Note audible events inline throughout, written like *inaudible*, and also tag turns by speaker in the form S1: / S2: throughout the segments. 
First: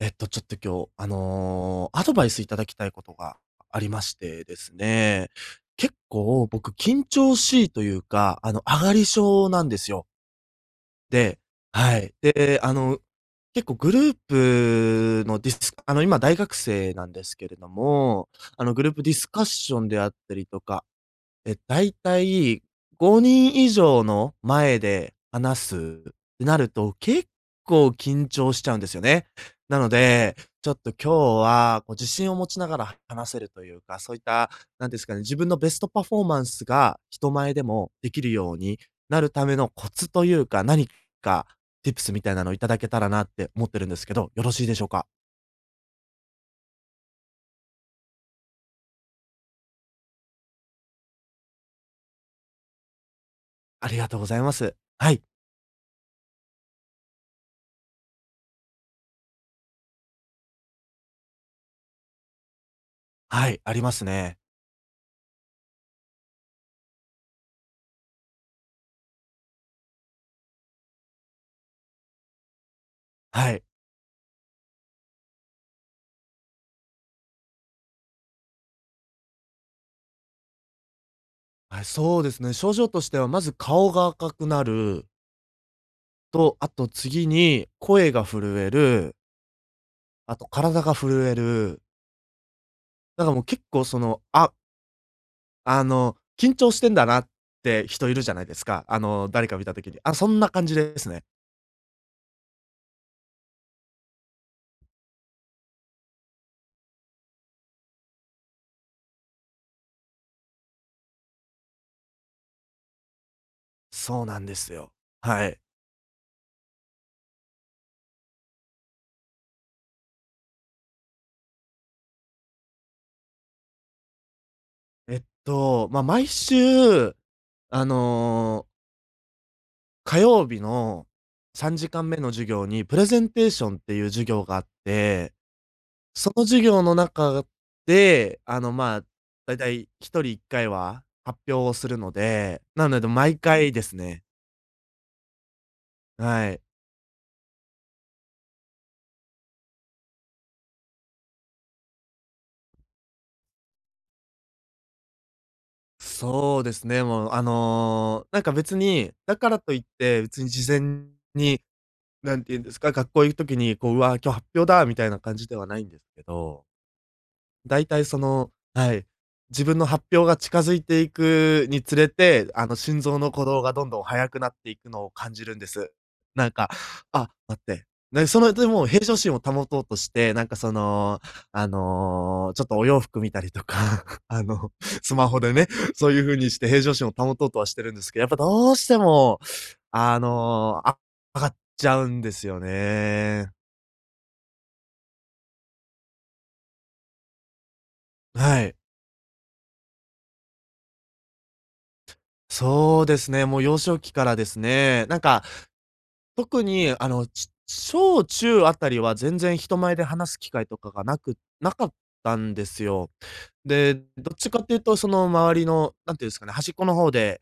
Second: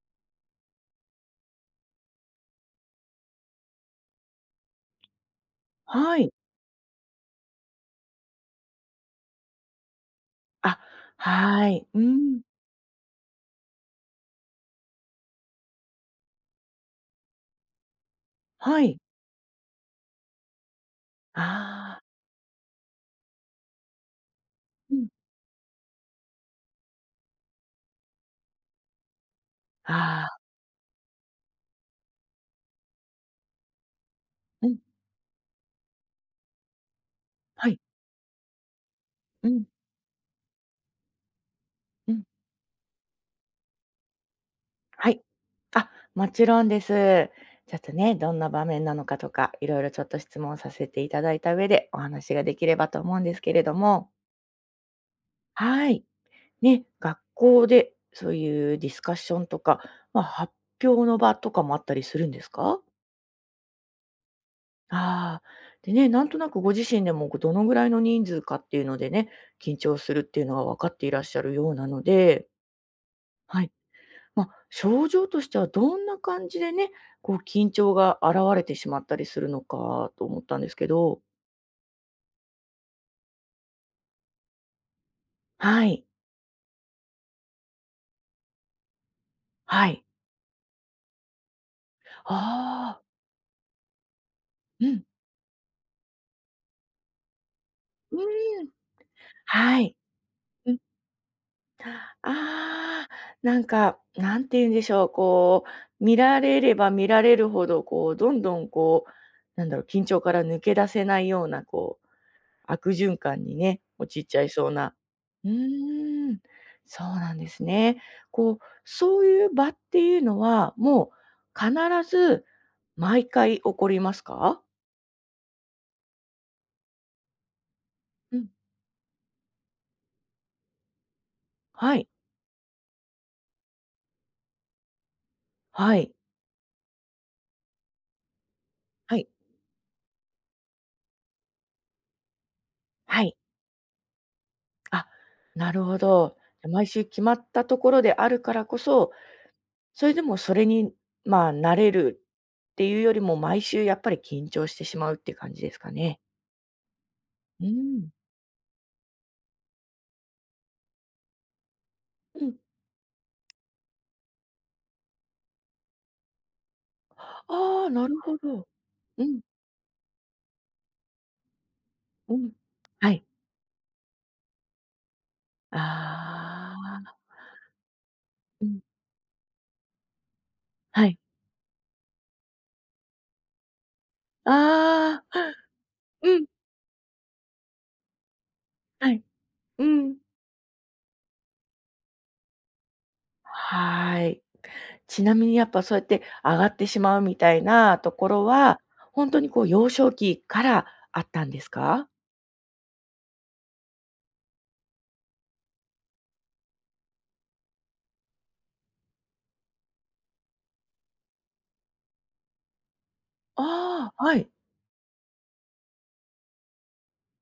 S1: ちょっと今日、アドバイスいただきたいことがありましてですね、結
S2: はい。
S1: 構僕緊張しいというか、上がり症なんですよ。
S2: あ、
S1: で、
S2: はい。
S1: は
S2: う
S1: い。
S2: ん。
S1: で、結構グループのディスあの、今大学生なんですけれども、
S2: は
S1: グルー
S2: い。
S1: プディスカッションであったりとか、大
S2: ああ、
S1: 体5人以上の前
S2: うん。
S1: で話すってなると、結構緊張しちゃうんですよね。なの
S2: あ
S1: で、
S2: あ、
S1: ちょっと今日はこう自信を持ちながら話せるというか、そういった、
S2: うん。
S1: なんですかね、自分のベストパフォーマンスが人前で
S2: はい。
S1: もできるようになるた
S2: う
S1: め
S2: ん、
S1: のコツというか、か
S2: う
S1: tips
S2: ん。
S1: みたいなのをいただけたらなって思ってるんですけど、よろしいでしょうか？
S2: はい。あ、もちろんです。ちょっとね、どんな場面なのかとか、いろいろちょっと質問させていただいた上で、お話ができればと思うんですけれど
S1: あり
S2: も。
S1: がとうございます。はい、
S2: はい。ね、学校でそういうディスカッションとか、まあ、発表の場とかもあったりするんですか？
S1: はい、ありますね。
S2: ああ、でね、なんとなくご自身でも、こうどのぐらいの人数かっていうのでね、緊張するっていうのが分かっていらっしゃるようなので、
S1: は
S2: は
S1: い。
S2: い。まあ、症状としてはどんな感じでね、こう緊張が現れてしまったりするのかと思ったんですけど。
S1: はい、そうですね。症状としてはまず顔が赤くなる
S2: はい、
S1: と、あと次に声が震える、
S2: はい。
S1: あと体が震える。
S2: ああ、
S1: なんかもう結構その、
S2: うん、
S1: 緊張してんだなって人い
S2: う
S1: るじゃないです
S2: ん、
S1: か。あの、誰か見た
S2: は
S1: 時
S2: い。
S1: に。あ、そんな感じですね。
S2: ああ、なんか、なんて言うんでしょう、こう、見られれば見られるほど、こう、どんどんこう、なんだろう、緊張から抜け出せないような、こう、悪循環にね、陥
S1: そ
S2: っ
S1: う
S2: ち
S1: な
S2: ゃ
S1: ん
S2: い
S1: で
S2: そう
S1: すよ。
S2: な。
S1: は
S2: う
S1: い。
S2: ーん、そうなんですね。こう、そういう場っていうのは、もう必ず毎回起こりますか？
S1: まあ、毎週、あ
S2: うん、
S1: の、火曜日の3時
S2: はい、
S1: 間目の授業にプレゼンテーションっていう授業があって、
S2: はい。
S1: その授業の中で、まあ、
S2: はい。
S1: だいたい1人1回は発表をするので、なので
S2: はい。
S1: 毎回ですね。
S2: あ、なるほど。
S1: はい。
S2: 毎週決まったところであるからこそそれでもそれに、まあ、慣れるっていうよりも、毎週やっぱり緊張してしまうっていう感じですかね。
S1: そうですね、もう、
S2: うーん。
S1: なんか別に、だからといって別に事前に、なん
S2: うん。
S1: て言うんですか、学校行く時にこう、「うわ、今日発表だ」みたいな感じではないんですけど。
S2: あ
S1: 大
S2: あ、
S1: 体
S2: なる
S1: そ
S2: ほ
S1: の、
S2: ど。
S1: はい、
S2: うん、
S1: 自分の発表が近づいていくにつれ
S2: う
S1: て、
S2: ん。
S1: 心
S2: は
S1: 臓
S2: い。
S1: の鼓動がどんどん速くなっていくのを感じるんです。なんか、
S2: ああ、
S1: あ、待って。で、その、
S2: う
S1: で
S2: ん、
S1: も平常心を保とうとして、なんかそ
S2: はい。
S1: の、ちょっとお洋服見たりとか、*laughs* あの、ス
S2: あ
S1: マ
S2: あ、
S1: ホでね、そういう風
S2: うん、
S1: にして平常心を保とうとはしてるんですけど、やっぱどうして
S2: はい、
S1: も、
S2: うん。
S1: あの、あ上がっちゃうんですよね。
S2: はい。ちなみにやっぱそうやって上がってしまうみたいなところ
S1: はい。
S2: は、ほんとにこう幼少期からあったんですか？
S1: そうですね、もう幼少期からですね、なんか特に、小中あたりは全然人前で話す機会とかがなくなかったんですよ。で、
S2: ああ、
S1: どっ
S2: は
S1: ち
S2: い。
S1: かっていうと、その、周りの、なんていうんですかね、端っこの方で、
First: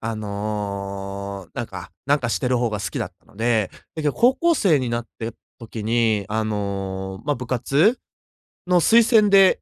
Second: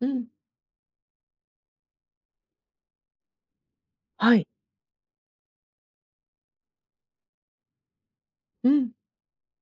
S2: うん。
S1: なんかしてる方が好きだったので、だけど高
S2: はい。
S1: 校生になって時に、まあ、部活
S2: う
S1: の
S2: ん。
S1: 推薦で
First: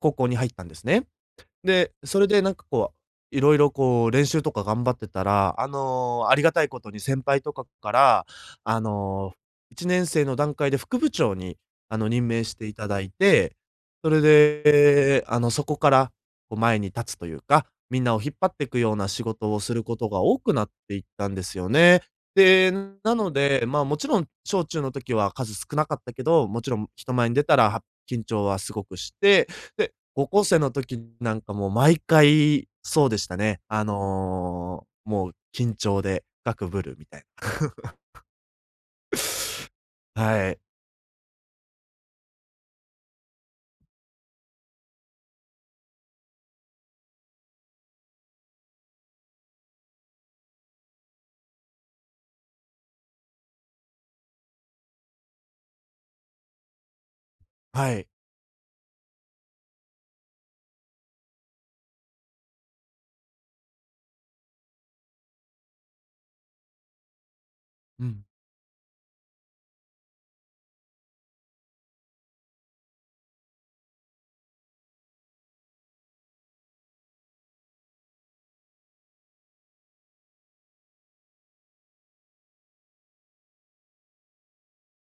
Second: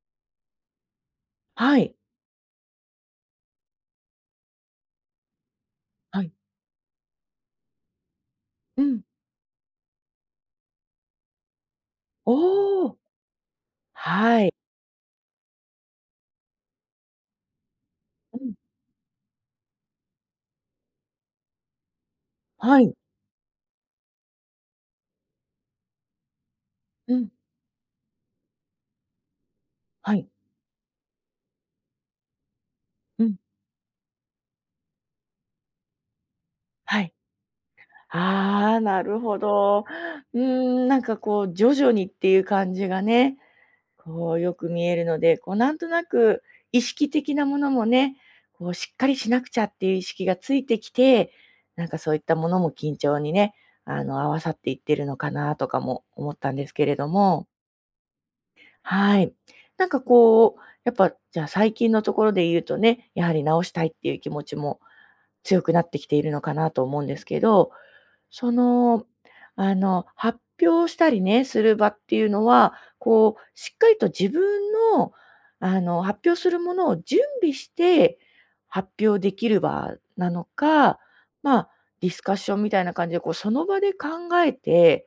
S1: 高校に入ったんですね。
S2: は
S1: で、
S2: い。
S1: それでなんかこう、いろいろこう練習とか頑張ってたら、
S2: はい。
S1: ありがたいことに先輩とかから、あ
S2: うん。
S1: の、1年生の段階で副部長に、任命してい
S2: お
S1: た
S2: お、
S1: だいて、それ
S2: はい。
S1: で、そこから、こう前に立つというか、みんなを引っ
S2: う
S1: 張
S2: ん、
S1: っていくような仕事をすることが多くなっていったんですよね。で、
S2: はい。
S1: なので、まあ、もちろん小中の時は数少なかったけど、もちろん人
S2: う
S1: 前
S2: ん、
S1: に出たらは緊張はすごくして、で、
S2: はい。
S1: 高校生の時なんかもう毎回そうで
S2: う
S1: し
S2: ん、
S1: たね。もう緊張で深くぶる
S2: は
S1: み
S2: い。
S1: たい
S2: ああ、なるほど。
S1: な。
S2: うー
S1: はい。
S2: ん、なんかこう徐々にっていう感じがね、こうよく見えるので、こうなんとなく意識的なものもね、こうしっかりしなくちゃっていう意識がついてきて、なんかそういったものも緊張にね、合わさっていってるのかなとかも思ったんですけれども。
S1: はい。
S2: はい。なんかこう、やっぱ、じゃあ最近のところで言うとね、やはり直したいっていう気持ちも強くなってきているのかなと思うんですけど、
S1: うん。
S2: その、発表したりね、する場っていうのは、こう、しっかりと自分の、発表するものを準備して発表できる場なのか、まあ、ディスカッションみたいな感じで、こう、その場で考えて、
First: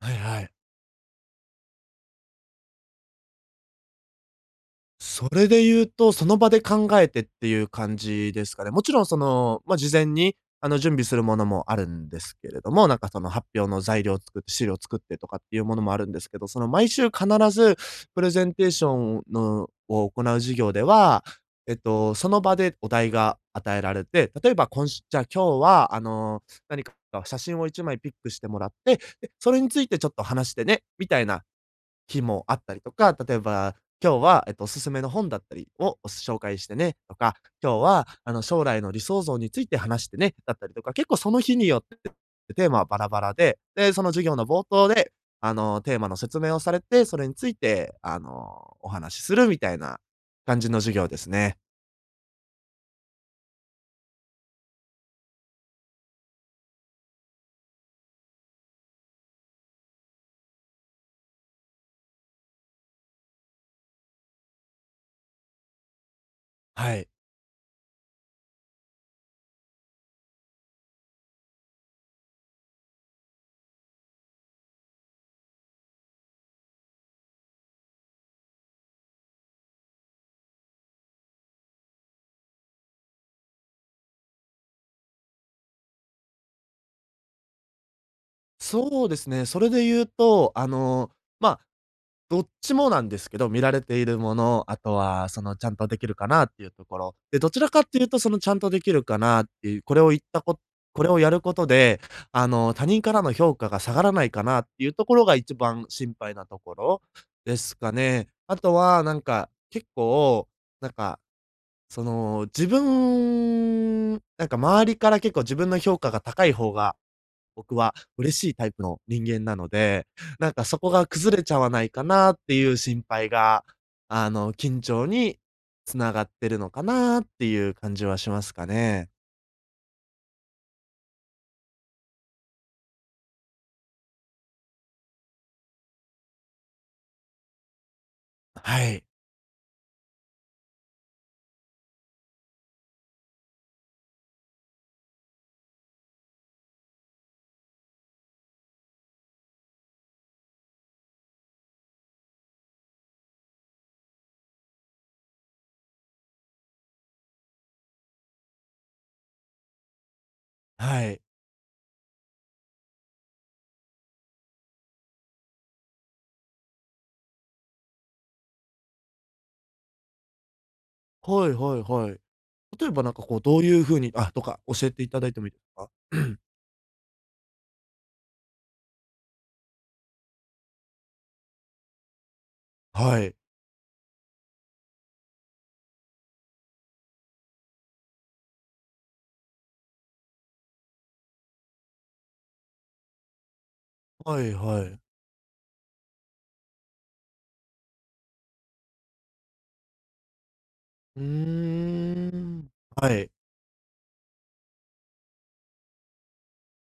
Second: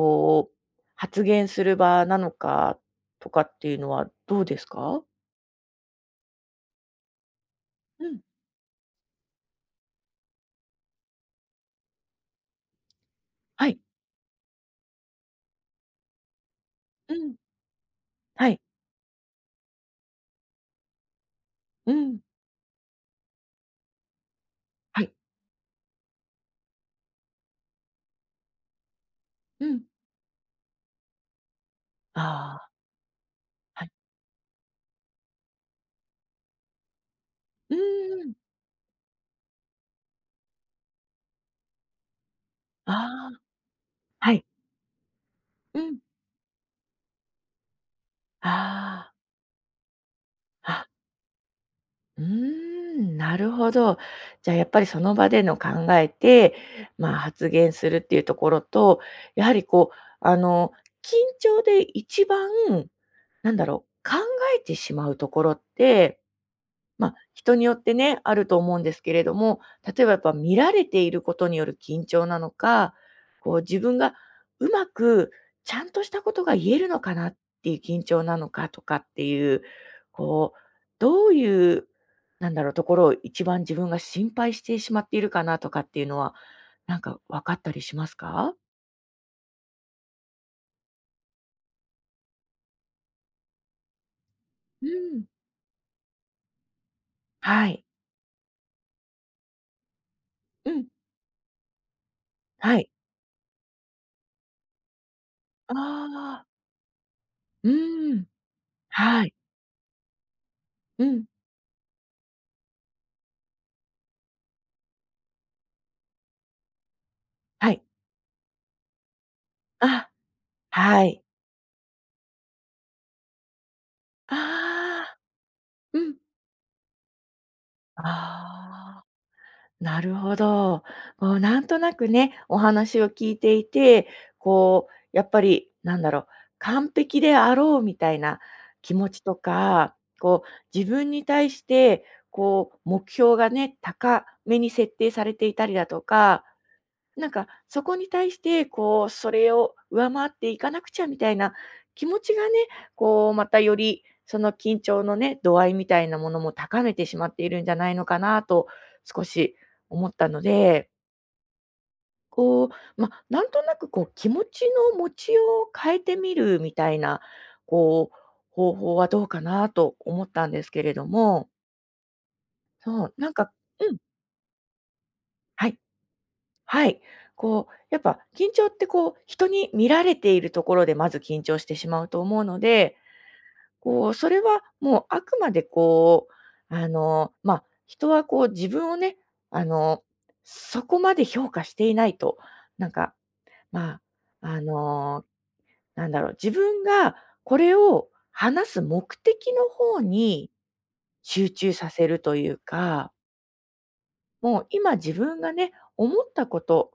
S1: はいはい。
S2: う、発言する場なのかとかっていうのはどうですか？
S1: それで言うと、その場で考えてっていう感
S2: うん、
S1: じですかね。もちろんその、ま、事前に、準備するものもあるんですけれども、なんかその発
S2: は
S1: 表
S2: い、
S1: の材料を作って資料を作ってとかっていうものもあるんですけど、その毎週
S2: う
S1: 必
S2: ん、
S1: ずプレゼ
S2: は
S1: ン
S2: い、
S1: テーションのを行う授業では、
S2: うん、
S1: その場でお題が与えられて、例えば今
S2: は
S1: 週
S2: い、
S1: じゃあ今日は、何か写真を1枚ピックしてもらって、で、それ
S2: う
S1: につ
S2: ん。
S1: いてちょっと話してね、みたいな日もあ
S2: あ
S1: っ
S2: あ、
S1: たりとか、例えば、
S2: はい。
S1: 今日は、おすすめの本だったりを紹介してねとか、
S2: う
S1: 今
S2: ー
S1: 日は、
S2: ん、
S1: 将来の理想像について話してねだったりとか、結構その日によってテーマは
S2: あ
S1: バラバラ
S2: あ、
S1: で、で、その授
S2: は
S1: 業
S2: い、
S1: の冒頭で、
S2: う
S1: テ
S2: ん、
S1: ーマの説明をされて、それについて、お
S2: ああ、
S1: 話しするみたいな感じの
S2: あ、
S1: 授業ですね。
S2: うーん、なるほど。じゃあやっぱりその場での考えて、まあ、発言するっていうところと、やはりこう、あの、緊張で一番、なんだろう、考えてしまうところって
S1: は
S2: ま
S1: い。
S2: あ、人によってね、あると思うんですけれども、例えばやっぱ見られていることによる緊張なのか、こう自分がうまくちゃんとしたことが言えるのかなっていう緊張なのかとかっていう、こう、どういう、なんだろう、ところを一番自分が心配してしまっているかなとかっていうのは、なんか分かったりしますか？
S1: そうですね、それで言うと、ま、あどっちもなんですけど、見られているもの、あ
S2: う
S1: と
S2: ん。
S1: はそのちゃんとできるかなっていうところ。で、どち
S2: は
S1: らかっ
S2: い。
S1: ていうとそのちゃんとできるかなっていう、
S2: うん。
S1: これをやることで、
S2: は
S1: 他
S2: い。
S1: 人からの評価が下がらないかなっていうところが一
S2: あ
S1: 番心配な
S2: あ。
S1: ところで
S2: う
S1: すか
S2: ん。
S1: ね。あとはなん
S2: はい。
S1: か、結構、なん
S2: う
S1: か、
S2: ん。
S1: その、自分なんか周りから結構自分の評価が高い方が
S2: は
S1: 僕
S2: い。
S1: は嬉しいタイプの人間なので、
S2: あ、
S1: なんかそこ
S2: は
S1: が
S2: い。
S1: 崩れちゃわないかなっていう心配が、
S2: あ
S1: 緊張
S2: あ。
S1: に
S2: う
S1: 繋
S2: ん。
S1: がってるのかなっていう感じはしますか
S2: ああ、
S1: ね。
S2: なるほど。こうなんとなくね、お話を聞いていて、こうやっぱりなんだろう、完璧であろうみたいな
S1: は
S2: 気
S1: い。
S2: 持ちとか、こう自分に対してこう目標がね、高めに設定されていたりだとか、なんか、そこに対して、こう、それを上回っていかなくちゃみたいな気持ちがね、こう、またより、その緊張のね、度合いみたいなものも高めてしまっているんじゃないのかなと少し思ったので、
S1: はい。
S2: こう、まあ、なんとなくこう気持ちの持ちようを変えてみるみたいな、こう、方法はどうかなと思ったんですけれど
S1: は
S2: も、
S1: いはいはい。例えば
S2: そ
S1: なん
S2: う、
S1: か
S2: なん
S1: こう
S2: か
S1: どういう
S2: うん、
S1: 風にあ、とか教えていただいてもいいです
S2: はい。
S1: か？
S2: はい。こう、やっぱ緊張ってこう、人に見られているところでまず緊張してしまうと思うの
S1: *clears throat*
S2: で、
S1: はい。
S2: こう、それはもうあくまでこう、まあ、人はこう自分をね、あの、そこまで評価していないと、なんか、ま
S1: は
S2: あ、
S1: いはい。
S2: なんだろう、自分がこれを話す目的の方に
S1: う
S2: 集中
S1: ー
S2: させるという
S1: ん。
S2: か
S1: はい。
S2: もう今自分がね、思ったこと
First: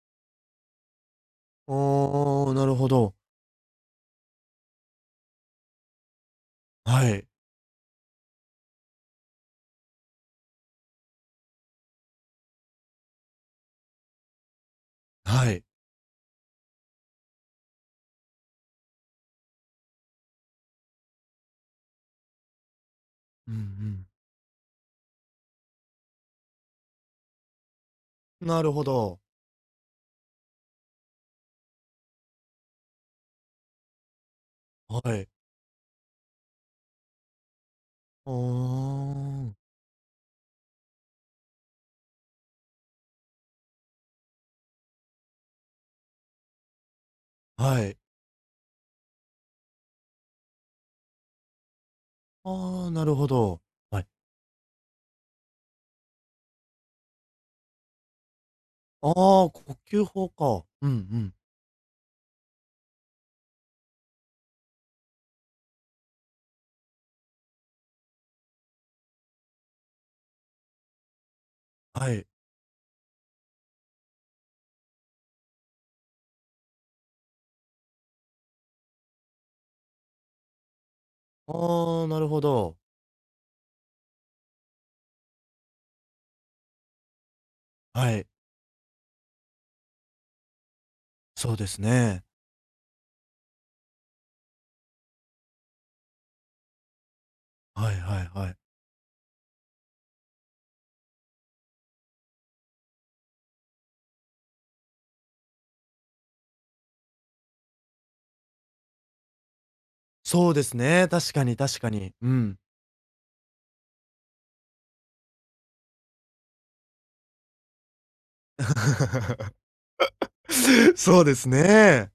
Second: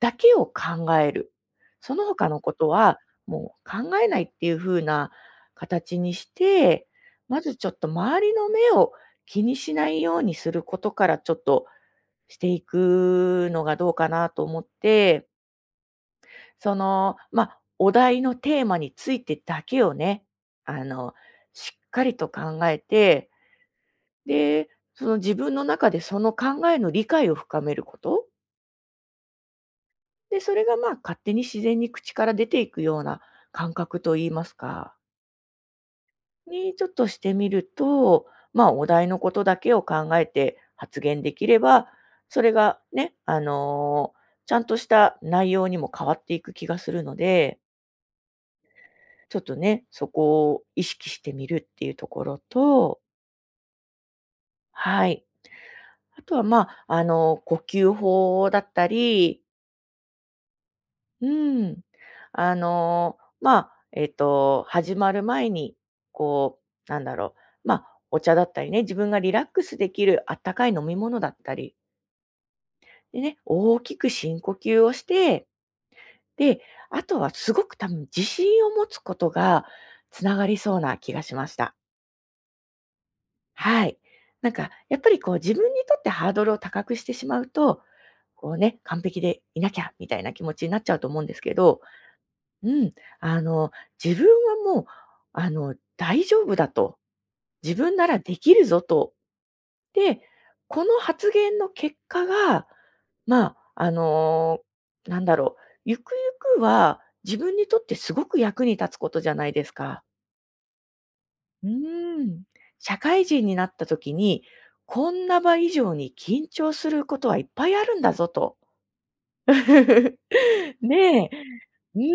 S2: だけを考える。その他の
S1: あ
S2: こ
S1: あ、な
S2: と
S1: るほ
S2: は、
S1: ど。
S2: もう考えないっていう風な形にして、
S1: はい。
S2: まずちょっと周りの目を気にしないようにすることからちょっとしていくのがどうかなと思って、
S1: はい。
S2: まあ、お題のテーマについてだけをね、あの、しっかりと考えて、
S1: うんうん。
S2: で、その自分の中でその考えの理解を深めること。
S1: なるほど。
S2: で、それがまあ勝手に自然に口から出ていくような感覚といいますか、
S1: はい。
S2: にちょっとしてみると、まあ
S1: あ
S2: お題のことだ
S1: あ。
S2: けを考えて発言できれば、それがね、ちゃんとした内容にも変わっていく気がするので、
S1: はい。
S2: ちょっとね、そこを意識してみるっていうところ
S1: ああ、
S2: と、
S1: なるほど。はい。
S2: はい。あとはまあ、呼吸法だった
S1: ああ、
S2: り、
S1: 呼吸法か。うんう
S2: う
S1: ん。
S2: ん。まあ、始まる前に、こう、なんだろう、まあ、お茶だったりね、自分がリラックスできるあったかい飲み物だったり、
S1: はい。
S2: でね、大きく深呼吸をして、で、あとはすごく多分自信を持つことがつながりそうな気がしました。
S1: ああ、なるほど。
S2: はい。なんか、やっぱりこう自分にとってハードルを高くしてしまうと、
S1: はい。
S2: こうね、完璧でいなきゃみたいな気持ちになっちゃうと思うんです
S1: そ
S2: け
S1: うです
S2: ど、
S1: ね。
S2: うん、あの、自分はもう、大丈夫だと。自
S1: は
S2: 分
S1: い
S2: なら
S1: はい
S2: で
S1: は
S2: き
S1: い。
S2: るぞと。で、この発言の結果が、まあ、なんだろう、ゆくゆくは自分にとってすごく役に立つことじゃないですか。
S1: そうですね、確かに
S2: う
S1: 確かに。
S2: ー
S1: う
S2: ん。
S1: ん。
S2: 社会人になった時に、こんな場以上に緊張することはいっぱいあるんだぞと。
S1: *laughs*
S2: *laughs*
S1: そ
S2: ね
S1: う
S2: え。
S1: です
S2: う
S1: ね。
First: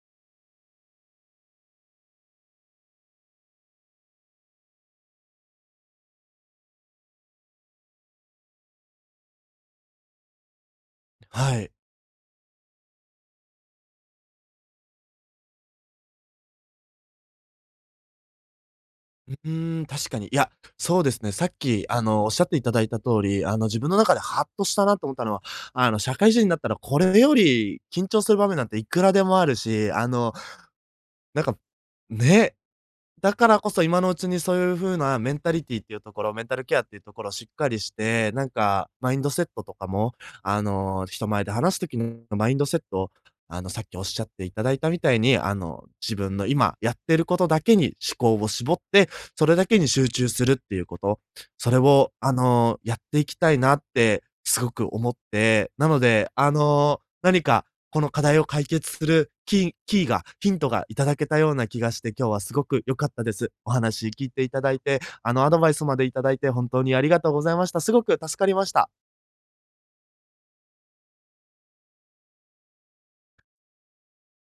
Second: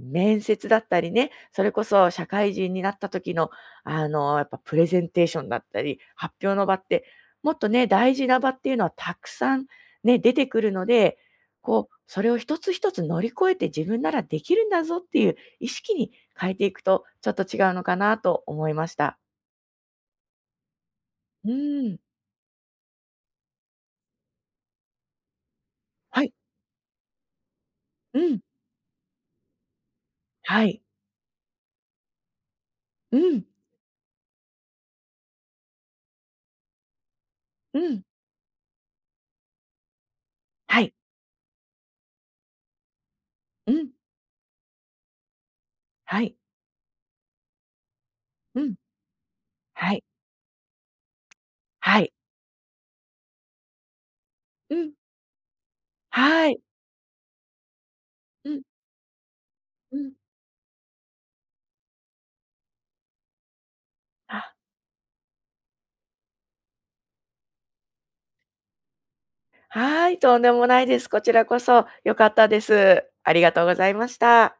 S2: ん、面接だったりね、それこそ社会人になった時の、やっぱプレゼンテーションだったり、発表の場って、もっとね、大事な場っていうのはたくさんね、出てくるので、
S1: はい。
S2: こう、それを一つ一つ乗り越えて自分ならできるんだぞっていう意識に変えていくと、ちょっと違うのかなと思いました。
S1: うーん、確かに。いや、そうですね、さ
S2: う
S1: っき、
S2: ん。
S1: おっしゃっていただいた通り、自分の中でハッとしたなと思ったのは、社
S2: は
S1: 会
S2: い。
S1: 人になったらこれより緊
S2: う
S1: 張する
S2: ん。
S1: 場面なんていくらでもあるし、
S2: はい。
S1: なんか、ね、
S2: う
S1: だ
S2: ん。
S1: からこそ今のうちにそういう風なメンタリティっていうところ、メンタルケアっていうところをしっか
S2: う
S1: りし
S2: ん。
S1: て、なんかマインドセットとかも、
S2: はい。
S1: 人前で話す時のマインドセットを、
S2: う
S1: さっ
S2: ん。
S1: きおっしゃっていただいたみたいに、自
S2: は
S1: 分
S2: い。
S1: の今やってることだけに思考を
S2: う
S1: 絞
S2: ん。
S1: って、それだけに
S2: はい。
S1: 集中するっていうこと、それ
S2: は
S1: を、
S2: い。
S1: やっていきたいなってすご
S2: う
S1: く
S2: ん。
S1: 思って、なので、
S2: はい。
S1: 何かこの課題を
S2: うん。
S1: 解決する
S2: う
S1: キー
S2: ん。
S1: が、ヒントがいただけたような気がして、今日はすごく良かったです。お話聞い
S2: あ
S1: ていただいて、アドバイスまでいただいて、本当にありがとうございました。すごく助かりました。
S2: はい、とんでもないです。こちらこそ良かったです。ありがとうございました。